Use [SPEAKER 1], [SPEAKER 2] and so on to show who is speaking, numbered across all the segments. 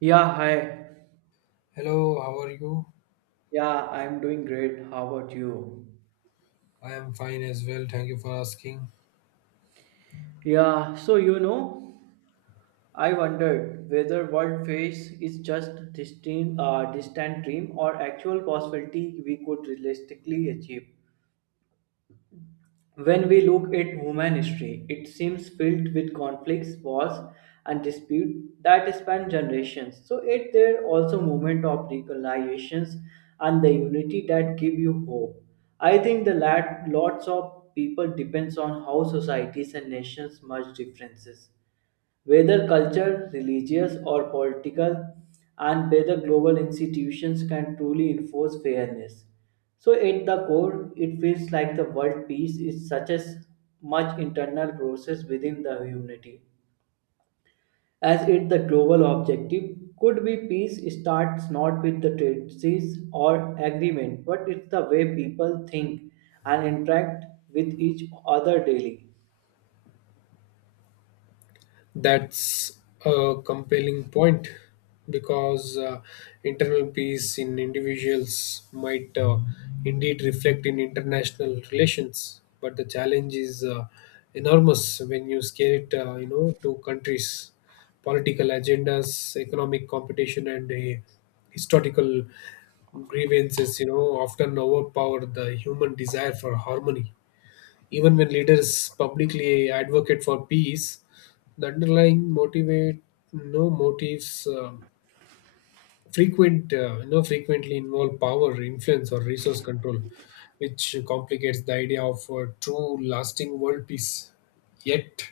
[SPEAKER 1] Yeah, hi.
[SPEAKER 2] Hello, how are you?
[SPEAKER 1] Yeah, I'm doing great. How about you?
[SPEAKER 2] I am fine as well. Thank you for asking.
[SPEAKER 1] Yeah, so I wondered whether world face is just distant, distant dream or actual possibility we could realistically achieve. When we look at human history, it seems filled with conflicts, wars, and disputes that span generations. So it there also moment of reconciliations and the unity that give you hope. I think the lots of people depends on how societies and nations merge differences, whether cultural, religious, or political, and whether global institutions can truly enforce fairness. So, at the core, it feels like the world peace is such a much internal process within the humanity, as it the global objective could be peace starts not with the treaties or agreement, but it's the way people think and interact with each other daily.
[SPEAKER 2] That's a compelling point because internal peace in individuals might indeed reflect in international relations, but the challenge is enormous when you scale it, to countries, political agendas, economic competition, and historical grievances. You know, often overpower the human desire for harmony. Even when leaders publicly advocate for peace, the underlying motivate no motives frequent no frequently involve power, influence, or resource control, which complicates the idea of true lasting world peace. Yet,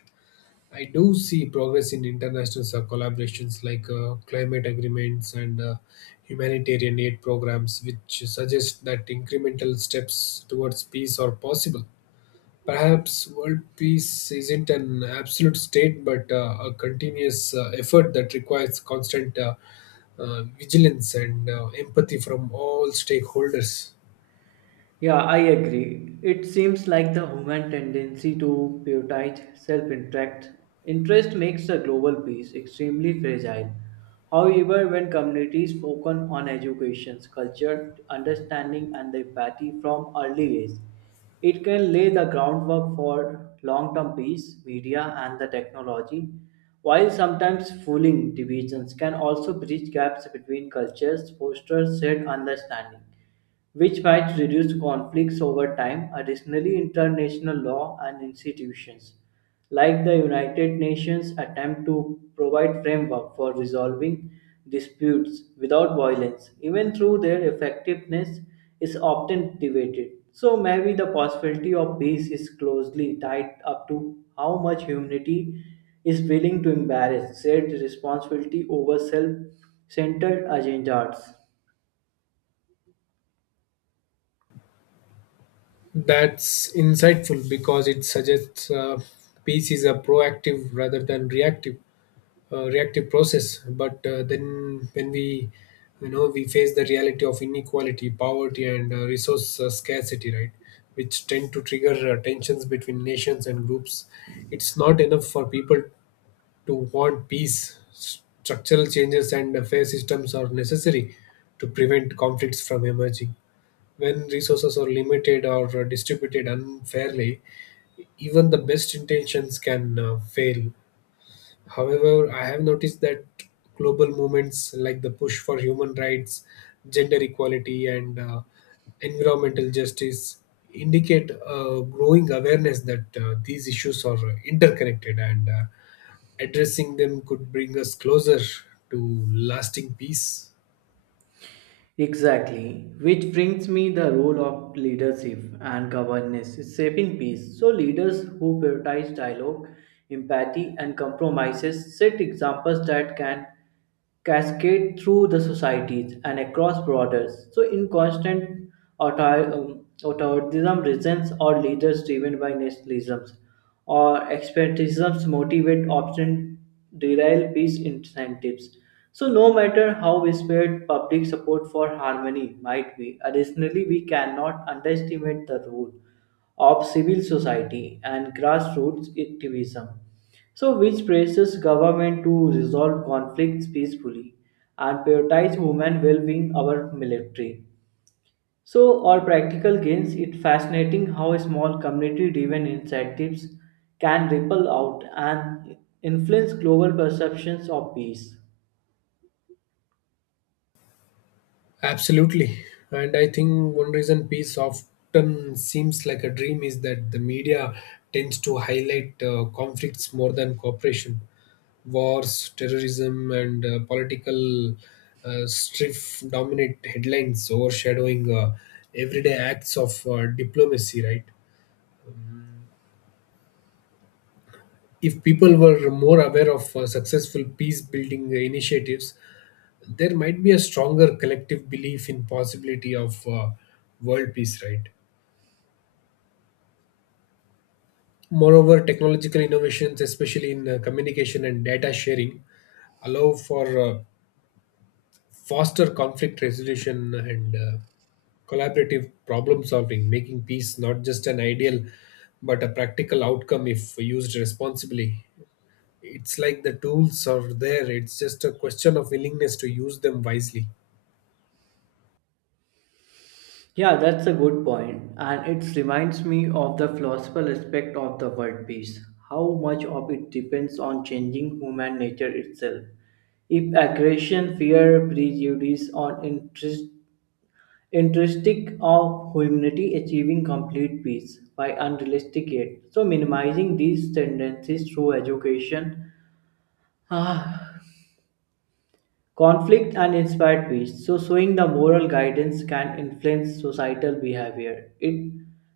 [SPEAKER 2] I do see progress in international collaborations like climate agreements and humanitarian aid programs, which suggest that incremental steps towards peace are possible. Perhaps world peace isn't an absolute state, but a continuous effort that requires constant vigilance and empathy from all stakeholders.
[SPEAKER 1] Yeah, I agree. It seems like the human tendency to prioritize self-interest interest makes the global peace extremely fragile. However, when communities focus on education, culture, understanding, and the empathy from early age, it can lay the groundwork for long-term peace, media, and the technology. While sometimes fueling divisions can also bridge gaps between cultures, foster shared understanding which might reduce conflicts over time. Additionally, international law and institutions like the United Nations attempt to provide framework for resolving disputes without violence, even through their effectiveness is often debated. So maybe the possibility of peace is closely tied up to how much humanity is willing to embrace shared responsibility over self-centered agendas.
[SPEAKER 2] That's insightful because it suggests peace is a proactive rather than reactive process, but then when we, we face the reality of inequality, poverty, and resource scarcity, right, which tend to trigger tensions between nations and groups. It's not enough for people to want peace. Structural changes and fair systems are necessary to prevent conflicts from emerging. When resources are limited or distributed unfairly, even the best intentions can fail. However, I have noticed that global movements like the push for human rights, gender equality, and environmental justice indicate a growing awareness that these issues are interconnected, and addressing them could bring us closer to lasting peace.
[SPEAKER 1] Exactly, which brings me the role of leadership and governance is shaping peace. So leaders who prioritize dialogue, empathy and compromises set examples that can cascade through the societies and across borders. So in constant authoritarianism reasons or leaders driven by nationalisms or expertisms motivate option derail peace incentives. So, no matter how whispered public support for harmony might be, additionally, we cannot underestimate the role of civil society and grassroots activism. So, which praises government to resolve conflicts peacefully and prioritize human well-being over military. So, or practical gains, it's fascinating how small community driven incentives can ripple out and influence global perceptions of peace.
[SPEAKER 2] Absolutely. And I think one reason peace often seems like a dream is that the media tends to highlight conflicts more than cooperation. Wars, terrorism, and political strife dominate headlines, overshadowing everyday acts of diplomacy, right? If people were more aware of successful peace building initiatives, there might be a stronger collective belief in possibility of world peace, right? Moreover, technological innovations, especially in communication and data sharing, allow for faster conflict resolution and collaborative problem solving, making peace not just an ideal but a practical outcome if used responsibly. It's like the tools are there, it's just a question of willingness to use them wisely.
[SPEAKER 1] Yeah, that's a good point, and it reminds me of the philosophical aspect of the word peace. How much of it depends on changing human nature itself. If aggression, fear, prejudice, or interest Intrinsic of humanity achieving complete peace by unrealistic yet. So minimizing these tendencies through education, ah, conflict and inspired peace. So showing the moral guidance can influence societal behavior. It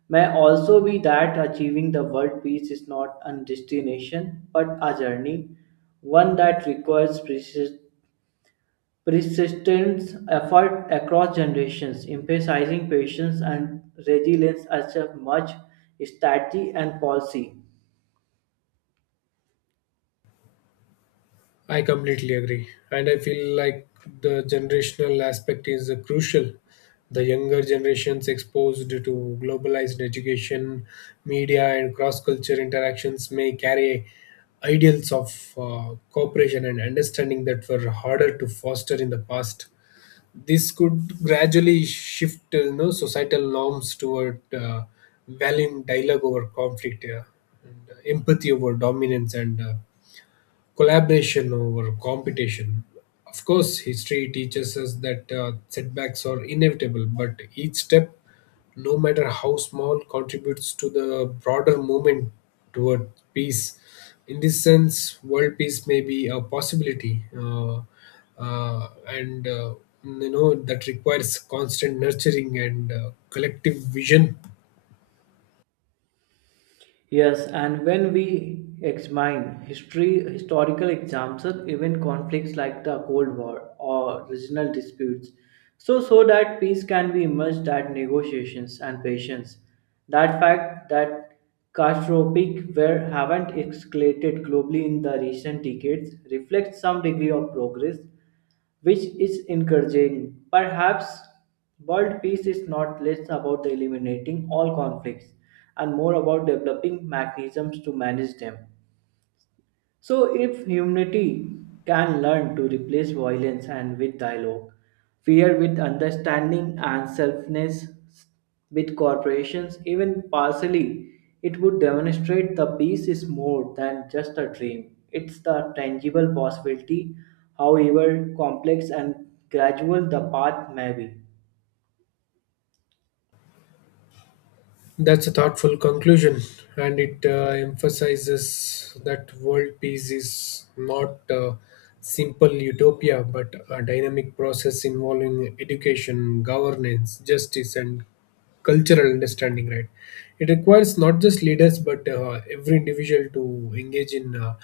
[SPEAKER 1] may also be that achieving the world peace is not a destination but a journey, one that requires precious persistent effort across generations, emphasizing patience and resilience as a much strategy and policy.
[SPEAKER 2] I completely agree. And I feel like the generational aspect is crucial. The younger generations exposed to globalized education, media, and cross culture interactions may carry ideals of cooperation and understanding that were harder to foster in the past. This could gradually shift, societal norms toward valuing dialogue over conflict, yeah, and empathy over dominance, and collaboration over competition. Of course, history teaches us that setbacks are inevitable, but each step, no matter how small, contributes to the broader movement toward peace. In this sense, world peace may be a possibility, and that requires constant nurturing and collective vision.
[SPEAKER 1] Yes, and when we examine history, historical examples, even conflicts like the Cold War or regional disputes, so that peace can be emerged at negotiations and patience. That fact that catastrophic war haven't escalated globally in the recent decades reflects some degree of progress, which is encouraging. Perhaps world peace is not less about eliminating all conflicts and more about developing mechanisms to manage them. So, if humanity can learn to replace violence and with dialogue, fear with understanding, and selfness with corporations, even partially, it would demonstrate the peace is more than just a dream. It's the tangible possibility, however complex and gradual the path may be.
[SPEAKER 2] That's a thoughtful conclusion, and it emphasizes that world peace is not a simple utopia but a dynamic process involving education, governance, justice, and cultural understanding, right? It requires not just leaders but every individual to engage in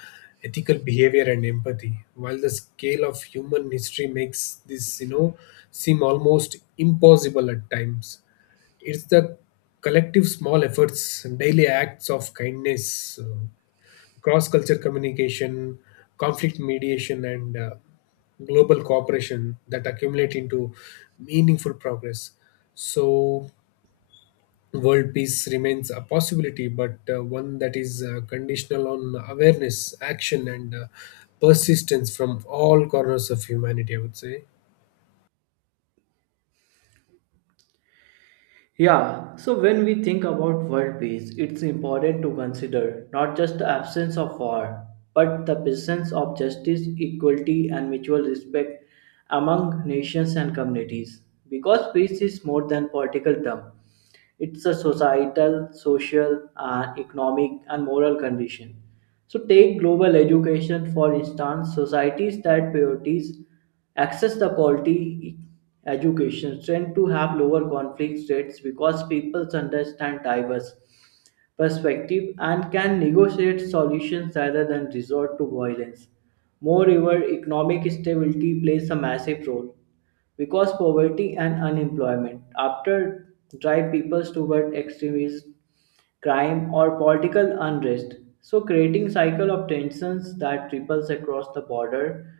[SPEAKER 2] ethical behavior and empathy. While the scale of human history makes this, you know, seem almost impossible at times, it's the collective small efforts, daily acts of kindness, cross culture communication, conflict mediation, and global cooperation that accumulate into meaningful progress. So, world peace remains a possibility, but one that is conditional on awareness, action, and persistence from all corners of humanity, I would say.
[SPEAKER 1] Yeah, so when we think about world peace, it's important to consider not just the absence of war, but the presence of justice, equality, and mutual respect among nations and communities. Because peace is more than political term, it's a societal, social, and economic and moral condition. So, take global education for instance. Societies that prioritize access to quality e, education tend to have lower conflict rates because people understand diverse perspective and can negotiate solutions rather than resort to violence. Moreover, economic stability plays a massive role because poverty and unemployment after drive people toward extremism, crime, or political unrest. So, creating cycle of tensions that ripples across the border,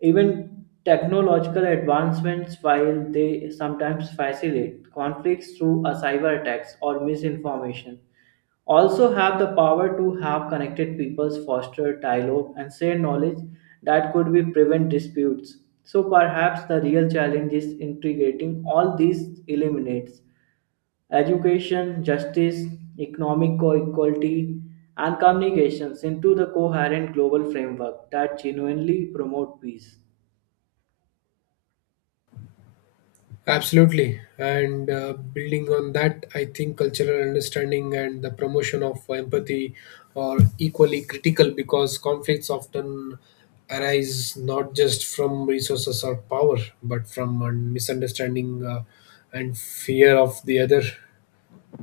[SPEAKER 1] even technological advancements, while they sometimes facilitate conflicts through a cyber attacks or misinformation, also have the power to have connected peoples foster dialogue and share knowledge that could be prevent disputes. So perhaps the real challenge is integrating all these eliminates education, justice, economic equality, and communications into the coherent global framework that genuinely promote peace.
[SPEAKER 2] Absolutely. And building on that, I think cultural understanding and the promotion of empathy are equally critical because conflicts often arise not just from resources or power, but from a misunderstanding and fear of the other.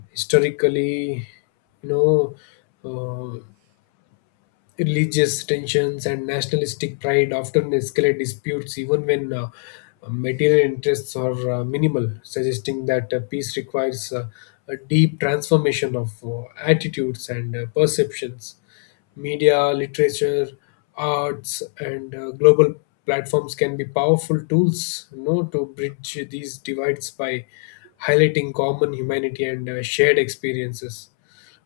[SPEAKER 2] Historically, you know, uh, religious tensions and nationalistic pride often escalate disputes even when material interests are minimal, suggesting that peace requires a deep transformation of attitudes and perceptions. Media, literature, arts, and global platforms can be powerful tools, to bridge these divides by highlighting common humanity and shared experiences,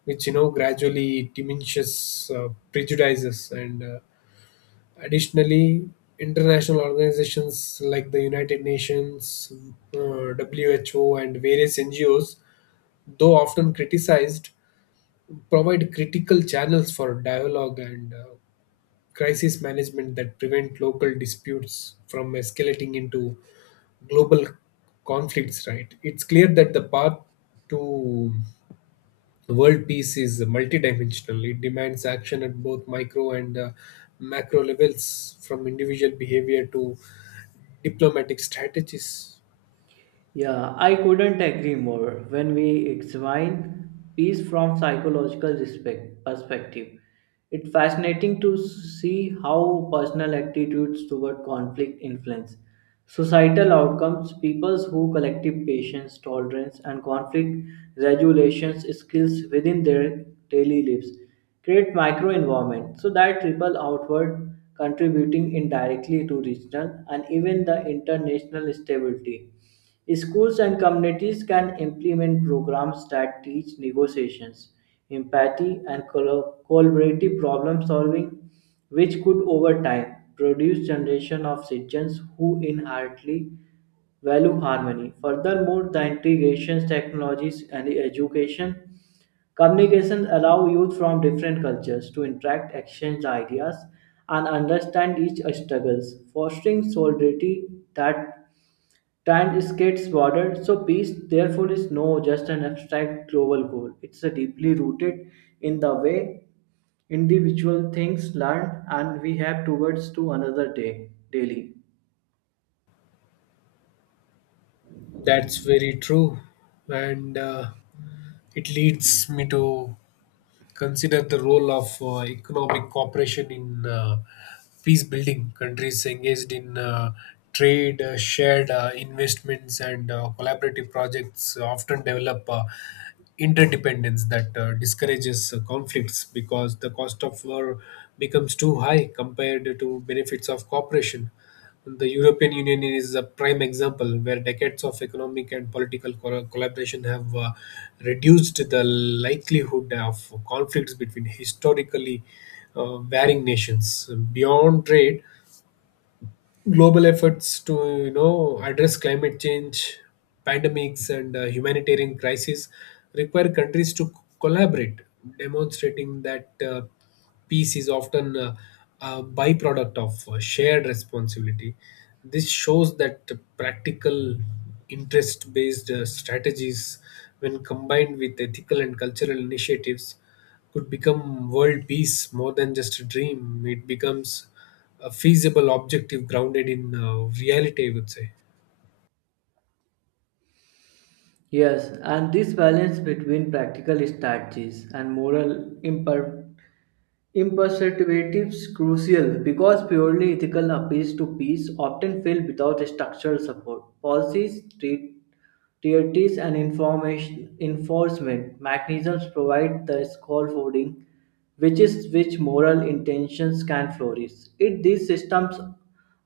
[SPEAKER 2] which, gradually diminishes prejudices and additionally, international organizations like the United Nations, WHO, and various NGOs, though often criticized, provide critical channels for dialogue and crisis management that prevent local disputes from escalating into global conflicts. Right, it's clear that the path to the world peace is multidimensional. It demands action at both micro and macro levels, from individual behavior to diplomatic strategies.
[SPEAKER 1] Yeah, I couldn't agree more. When we examine peace from psychological respect perspective, it's fascinating to see how personal attitudes toward conflict influence societal outcomes. Peoples who collective patience, tolerance, and conflict regulations skills within their daily lives create micro environment so that ripple outward, contributing indirectly to regional and even the international stability. Schools and communities can implement programs that teach negotiations, empathy, and collaborative problem solving, which could over time produce generation of citizens who inherently value harmony. Furthermore, the integration technologies and education communications allow youth from different cultures to interact, exchange ideas, and understand each other's struggles, fostering solidarity that Time skates border, so peace therefore is no just an abstract global goal. It's a deeply rooted in the way individual things learn and we have towards to another day daily.
[SPEAKER 2] That's very true. And it leads me to consider the role of economic cooperation in peace building. Countries engaged in trade, shared investments, and collaborative projects often develop interdependence that discourages conflicts because the cost of war becomes too high compared to benefits of cooperation. The European Union is a prime example where decades of economic and political collaboration have reduced the likelihood of conflicts between historically varying nations. Beyond trade, global efforts to, address climate change, pandemics, and humanitarian crises require countries to collaborate, demonstrating that peace is often a byproduct of shared responsibility. This shows that practical, interest based strategies, when combined with ethical and cultural initiatives, could become world peace more than just a dream. It becomes a feasible objective grounded in reality, I would say.
[SPEAKER 1] Yes, and this balance between practical strategies and moral imperceptibilities is crucial because purely ethical appeals to peace often fail without structural support. Policies, treaties, and information enforcement mechanisms provide the scaffolding, which is which moral intentions can flourish. If these systems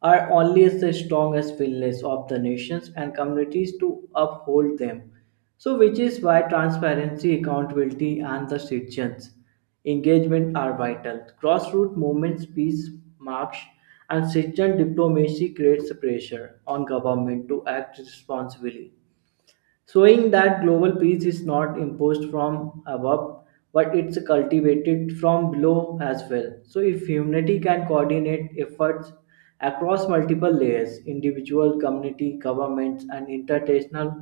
[SPEAKER 1] are only as strong as willingness of the nations and communities to uphold them. So, which is why transparency, accountability, and the citizens' engagement are vital. Grassroots movements, peace marches, and citizen diplomacy creates pressure on government to act responsibly, showing that global peace is not imposed from above but it's cultivated from below as well. So if humanity can coordinate efforts across multiple layers, individual community governments and international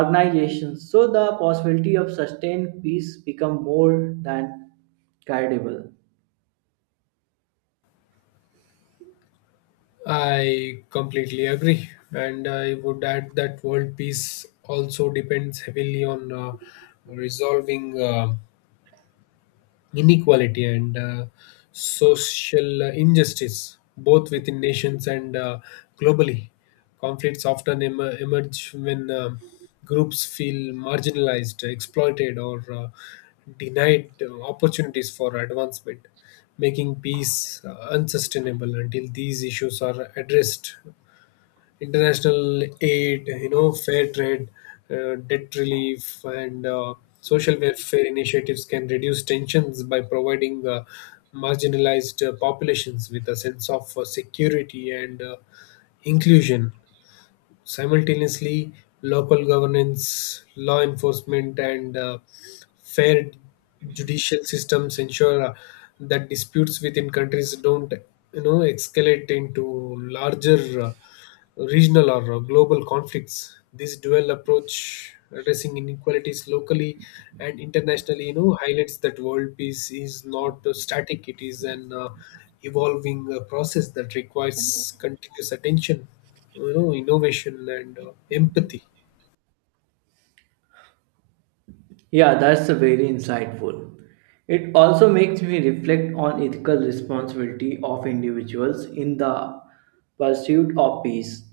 [SPEAKER 1] organizations, so the possibility of sustained peace become more than credible.
[SPEAKER 2] I completely agree. And I would add that world peace also depends heavily on resolving inequality and social injustice, both within nations and globally. Conflicts often emerge when groups feel marginalized, exploited, or denied opportunities for advancement, making peace unsustainable until these issues are addressed. International aid, fair trade, debt relief, and social welfare initiatives can reduce tensions by providing marginalized populations with a sense of security and inclusion. Simultaneously, local governance, law enforcement, and fair judicial systems ensure that disputes within countries don't, escalate into larger regional or global conflicts. This dual approach, addressing inequalities locally and internationally, highlights that world peace is not static; it is an evolving process that requires continuous attention, innovation, and empathy.
[SPEAKER 1] Yeah, that's a very insightful. It also makes me reflect on ethical responsibility of individuals in the pursuit of peace.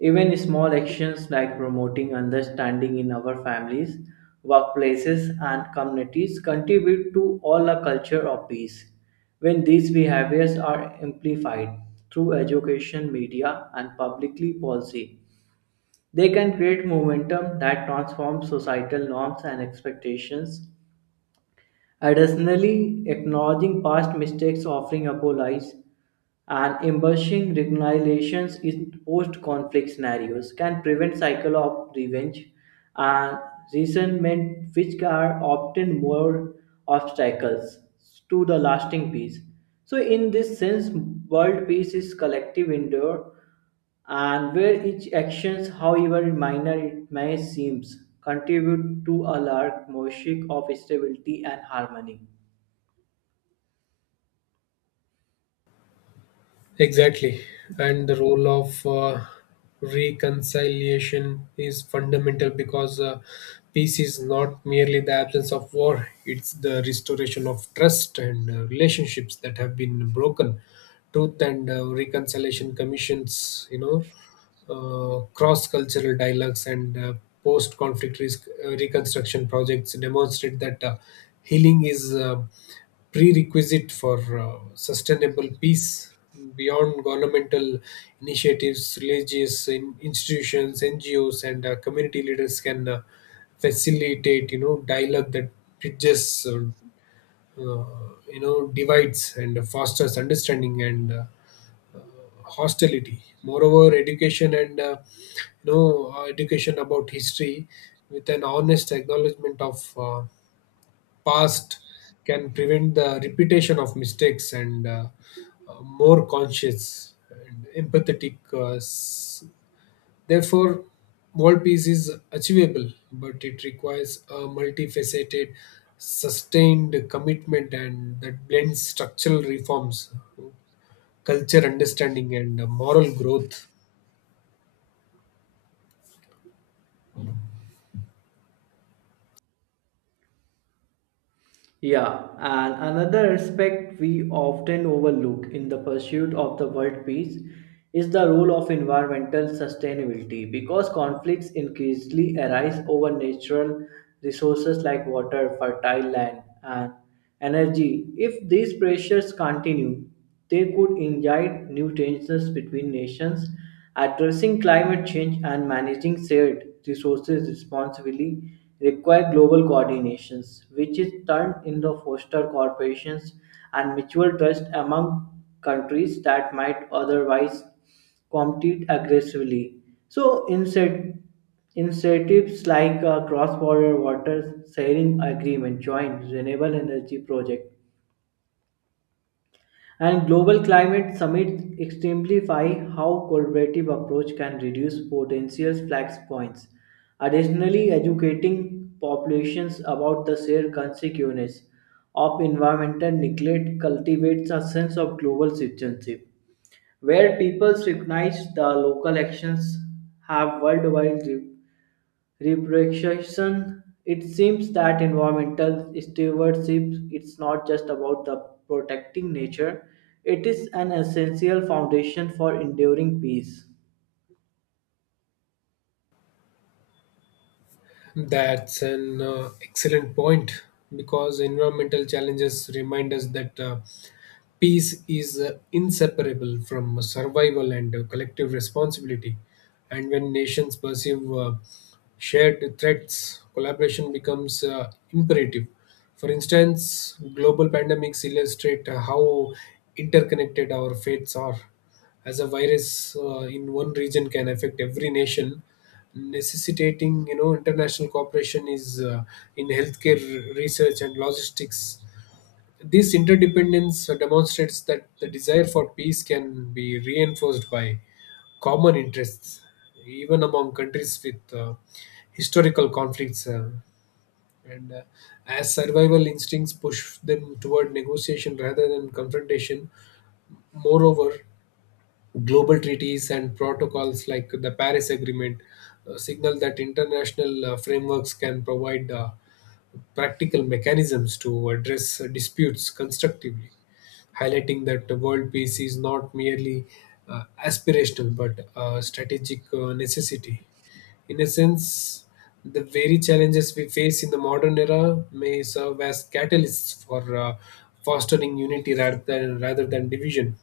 [SPEAKER 1] Even small actions like promoting understanding in our families, workplaces, and communities contribute to all a culture of peace. When these behaviors are amplified through education, media, and publicly policy, they can create momentum that transforms societal norms and expectations. Additionally, acknowledging past mistakes offering apologies and embracing reconciliations in post-conflict scenarios can prevent cycle of revenge and resentment which are often more obstacles to the lasting peace. So in this sense, world peace is collective endeavor, and where each actions however minor it may seem contribute to a large mosaic of stability and harmony.
[SPEAKER 2] Exactly. And the role of reconciliation is fundamental because peace is not merely the absence of war, it's the restoration of trust and relationships that have been broken. Truth and Reconciliation Commissions, cross cultural dialogues, and post conflict risk reconstruction projects demonstrate that healing is a prerequisite for sustainable peace. Beyond governmental initiatives, religious in institutions, NGOs, and community leaders can facilitate, dialogue that bridges, uh, divides and fosters understanding and hostility. Moreover, education and education about history with an honest acknowledgement of past can prevent the repetition of mistakes and more conscious and empathetic. Therefore, world peace is achievable, but it requires a multifaceted, sustained commitment and that blends structural reforms, culture understanding, and moral growth.
[SPEAKER 1] Yeah, and another aspect we often overlook in the pursuit of the world peace is the role of environmental sustainability because conflicts increasingly arise over natural resources like water, fertile land, and energy. If these pressures continue, they could ignite new tensions between nations, addressing climate change and managing shared resources responsibly require global coordinations, which is turned into foster corporations and mutual trust among countries that might otherwise compete aggressively. So, incentives like a cross-border water sharing agreement, joint renewable energy project, and global climate summits exemplify how collaborative approach can reduce potential flex points. Additionally, educating populations about the shared consequences of environmental neglect cultivates a sense of global citizenship, where people recognize the local actions have worldwide Reproduction. It seems that environmental stewardship it's not just about the protecting nature, it is an essential foundation for enduring peace.
[SPEAKER 2] That's an excellent point because environmental challenges remind us that peace is inseparable from survival and collective responsibility. And when nations perceive shared threats, collaboration becomes imperative. For instance, global pandemics illustrate how interconnected our fates are. As a virus in one region can affect every nation, necessitating, international cooperation is in healthcare, research, and logistics. This interdependence demonstrates that the desire for peace can be reinforced by common interests, even among countries with historical conflicts, and as survival instincts push them toward negotiation rather than confrontation. Moreover, global treaties and protocols like the Paris Agreement, signal that international frameworks can provide practical mechanisms to address disputes constructively, highlighting that world peace is not merely aspirational but a strategic necessity. In a sense, the very challenges we face in the modern era may serve as catalysts for fostering unity rather than division.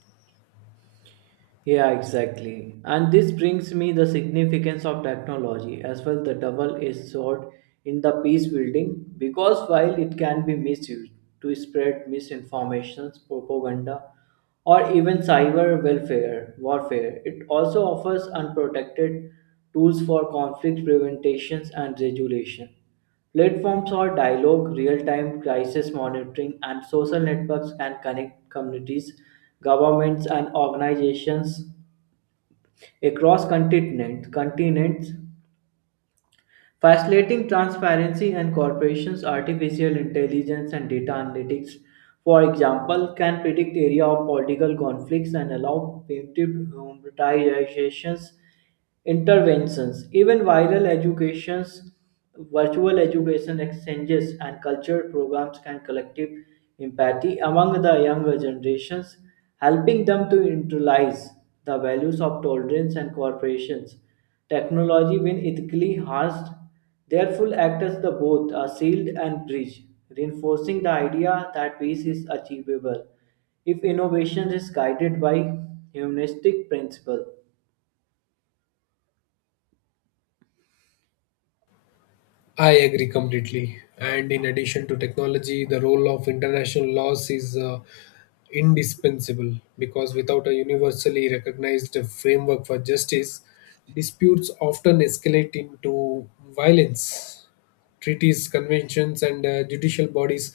[SPEAKER 1] Yeah, exactly. And this brings me the significance of technology as well the double-edged sword in the peace building because while it can be misused to spread misinformation, propaganda, or even cyber welfare warfare, it also offers unprotected tools for conflict prevention and regulation. Platforms for dialogue, real time crisis monitoring, and social networks can connect communities, governments, and organizations across continents, facilitating transparency and corporations. Artificial intelligence and data analytics, for example, can predict area of political conflicts and allow preemptive humanitarian interventions. Even viral educations Virtual education exchanges and cultural programs can collective empathy among the younger generations, helping them to internalize the values of tolerance and corporations. Technology, when ethically harnessed, therefore acts as the both a shield and bridge, reinforcing the idea that peace is achievable if innovation is guided by humanistic principle.
[SPEAKER 2] I agree completely. And in addition to technology, the role of international laws is indispensable because without a universally recognized framework for justice, disputes often escalate into violence. Treaties, conventions, and judicial bodies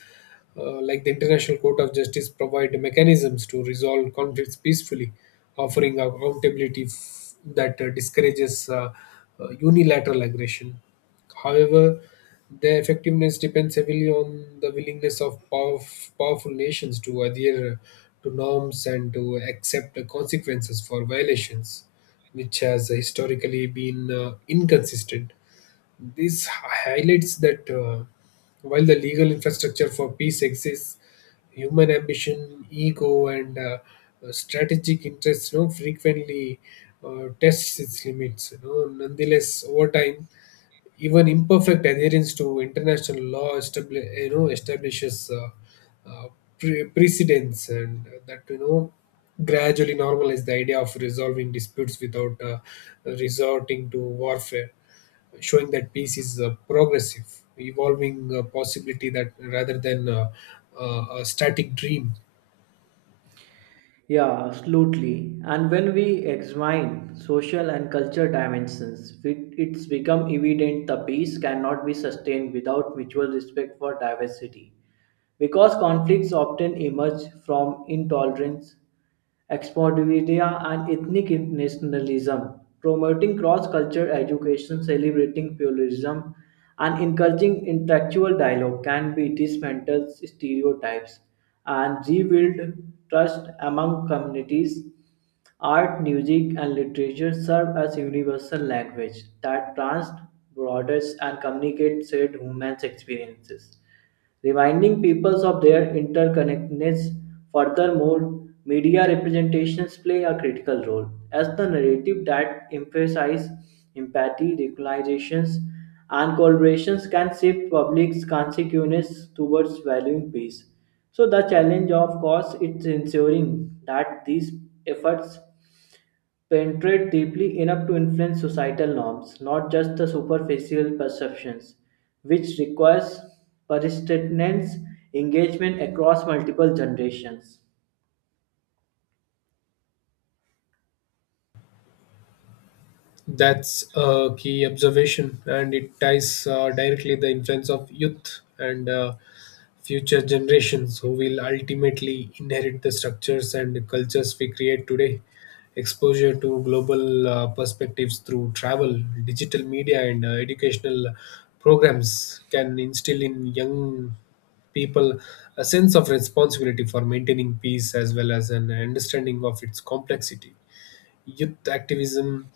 [SPEAKER 2] like the International Court of Justice provide mechanisms to resolve conflicts peacefully, offering accountability that discourages unilateral aggression. However, their effectiveness depends heavily on the willingness of powerful nations to adhere to norms and to accept the consequences for violations, which has historically been inconsistent. This highlights that while the legal infrastructure for peace exists, human ambition, ego, and strategic interests, frequently tests its limits. You know, nonetheless, over time, even imperfect adherence to international law establishes uh, precedents, and that, gradually normalize the idea of resolving disputes without resorting to warfare, showing that peace is a progressive, evolving possibility that rather than a static dream.
[SPEAKER 1] Yeah, absolutely. And when we examine social and cultural dimensions, it's become evident the peace cannot be sustained without mutual respect for diversity. Because conflicts often emerge from intolerance, Exportivia and ethnic nationalism, promoting cross-cultural education, celebrating pluralism, and encouraging intellectual dialogue can be dismantled stereotypes and rebuild trust among communities. Art, music, and literature serve as universal language that transcends borders and communicates shared human experiences, reminding peoples of their interconnectedness. Furthermore, media representations play a critical role as the narrative that emphasize empathy, recognitions, and collaborations can shift public's consciousness towards valuing peace. So the challenge, of course, is ensuring that these efforts penetrate deeply enough to influence societal norms, not just the superficial perceptions, which requires persistence, engagement across multiple generations.
[SPEAKER 2] That's a key observation, and it ties directly the influence of youth and future generations who will ultimately inherit the structures and the cultures we create today. Exposure to global perspectives through travel, digital media, and educational programs can instill in young people a sense of responsibility for maintaining peace as well as an understanding of its complexity. Youth activism,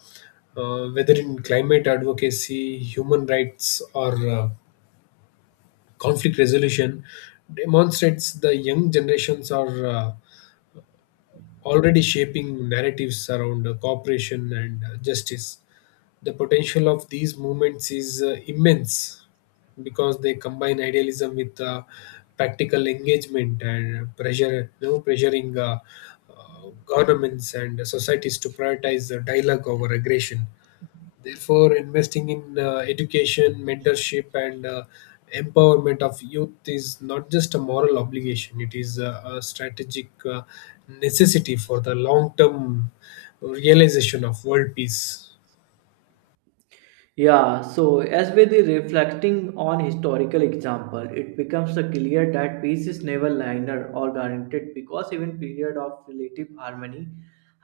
[SPEAKER 2] whether in climate advocacy, human rights, or conflict resolution, demonstrates the young generations are already shaping narratives around cooperation and justice. The potential of these movements is immense because they combine idealism with practical engagement and pressure, pressuring governments and societies to prioritize the dialogue over aggression. Therefore, investing in education, mentorship, and empowerment of youth is not just a moral obligation, it is a strategic necessity for the long term realization of world peace.
[SPEAKER 1] Yeah, so as with the reflecting on historical example, it becomes a clear that peace is never linear or guaranteed because even period of relative harmony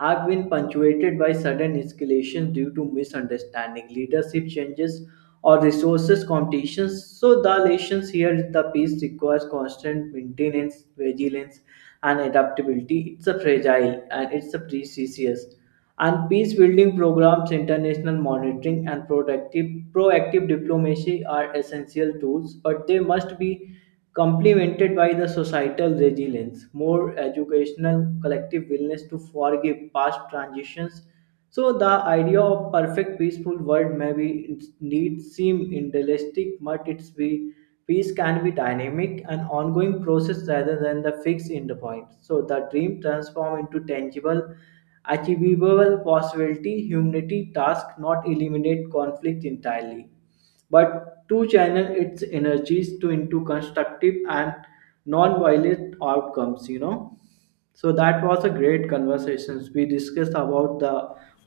[SPEAKER 1] have been punctuated by sudden escalations due to misunderstanding, leadership changes, or resources competitions. So the relations here, the peace requires constant maintenance, vigilance, and adaptability. It's a fragile and it's a precious and peace building programs, international monitoring, and protective, proactive diplomacy are essential tools, but they must be complemented by the societal resilience, more educational, collective willingness to forgive past transitions, so the idea of perfect peaceful world may be need seem idealistic, but it's be peace can be dynamic and ongoing process rather than the fixed end point. So the dream transform into tangible, achievable possibility, humanity task not eliminate conflict entirely but to channel its energies to into constructive and non-violent outcomes. So that was a great conversations we discussed about the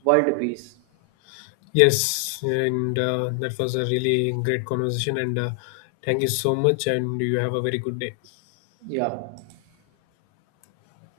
[SPEAKER 1] world peace.
[SPEAKER 2] Yes, and that was a really great conversation, and thank you so much, and you have a very good day.
[SPEAKER 1] Yeah.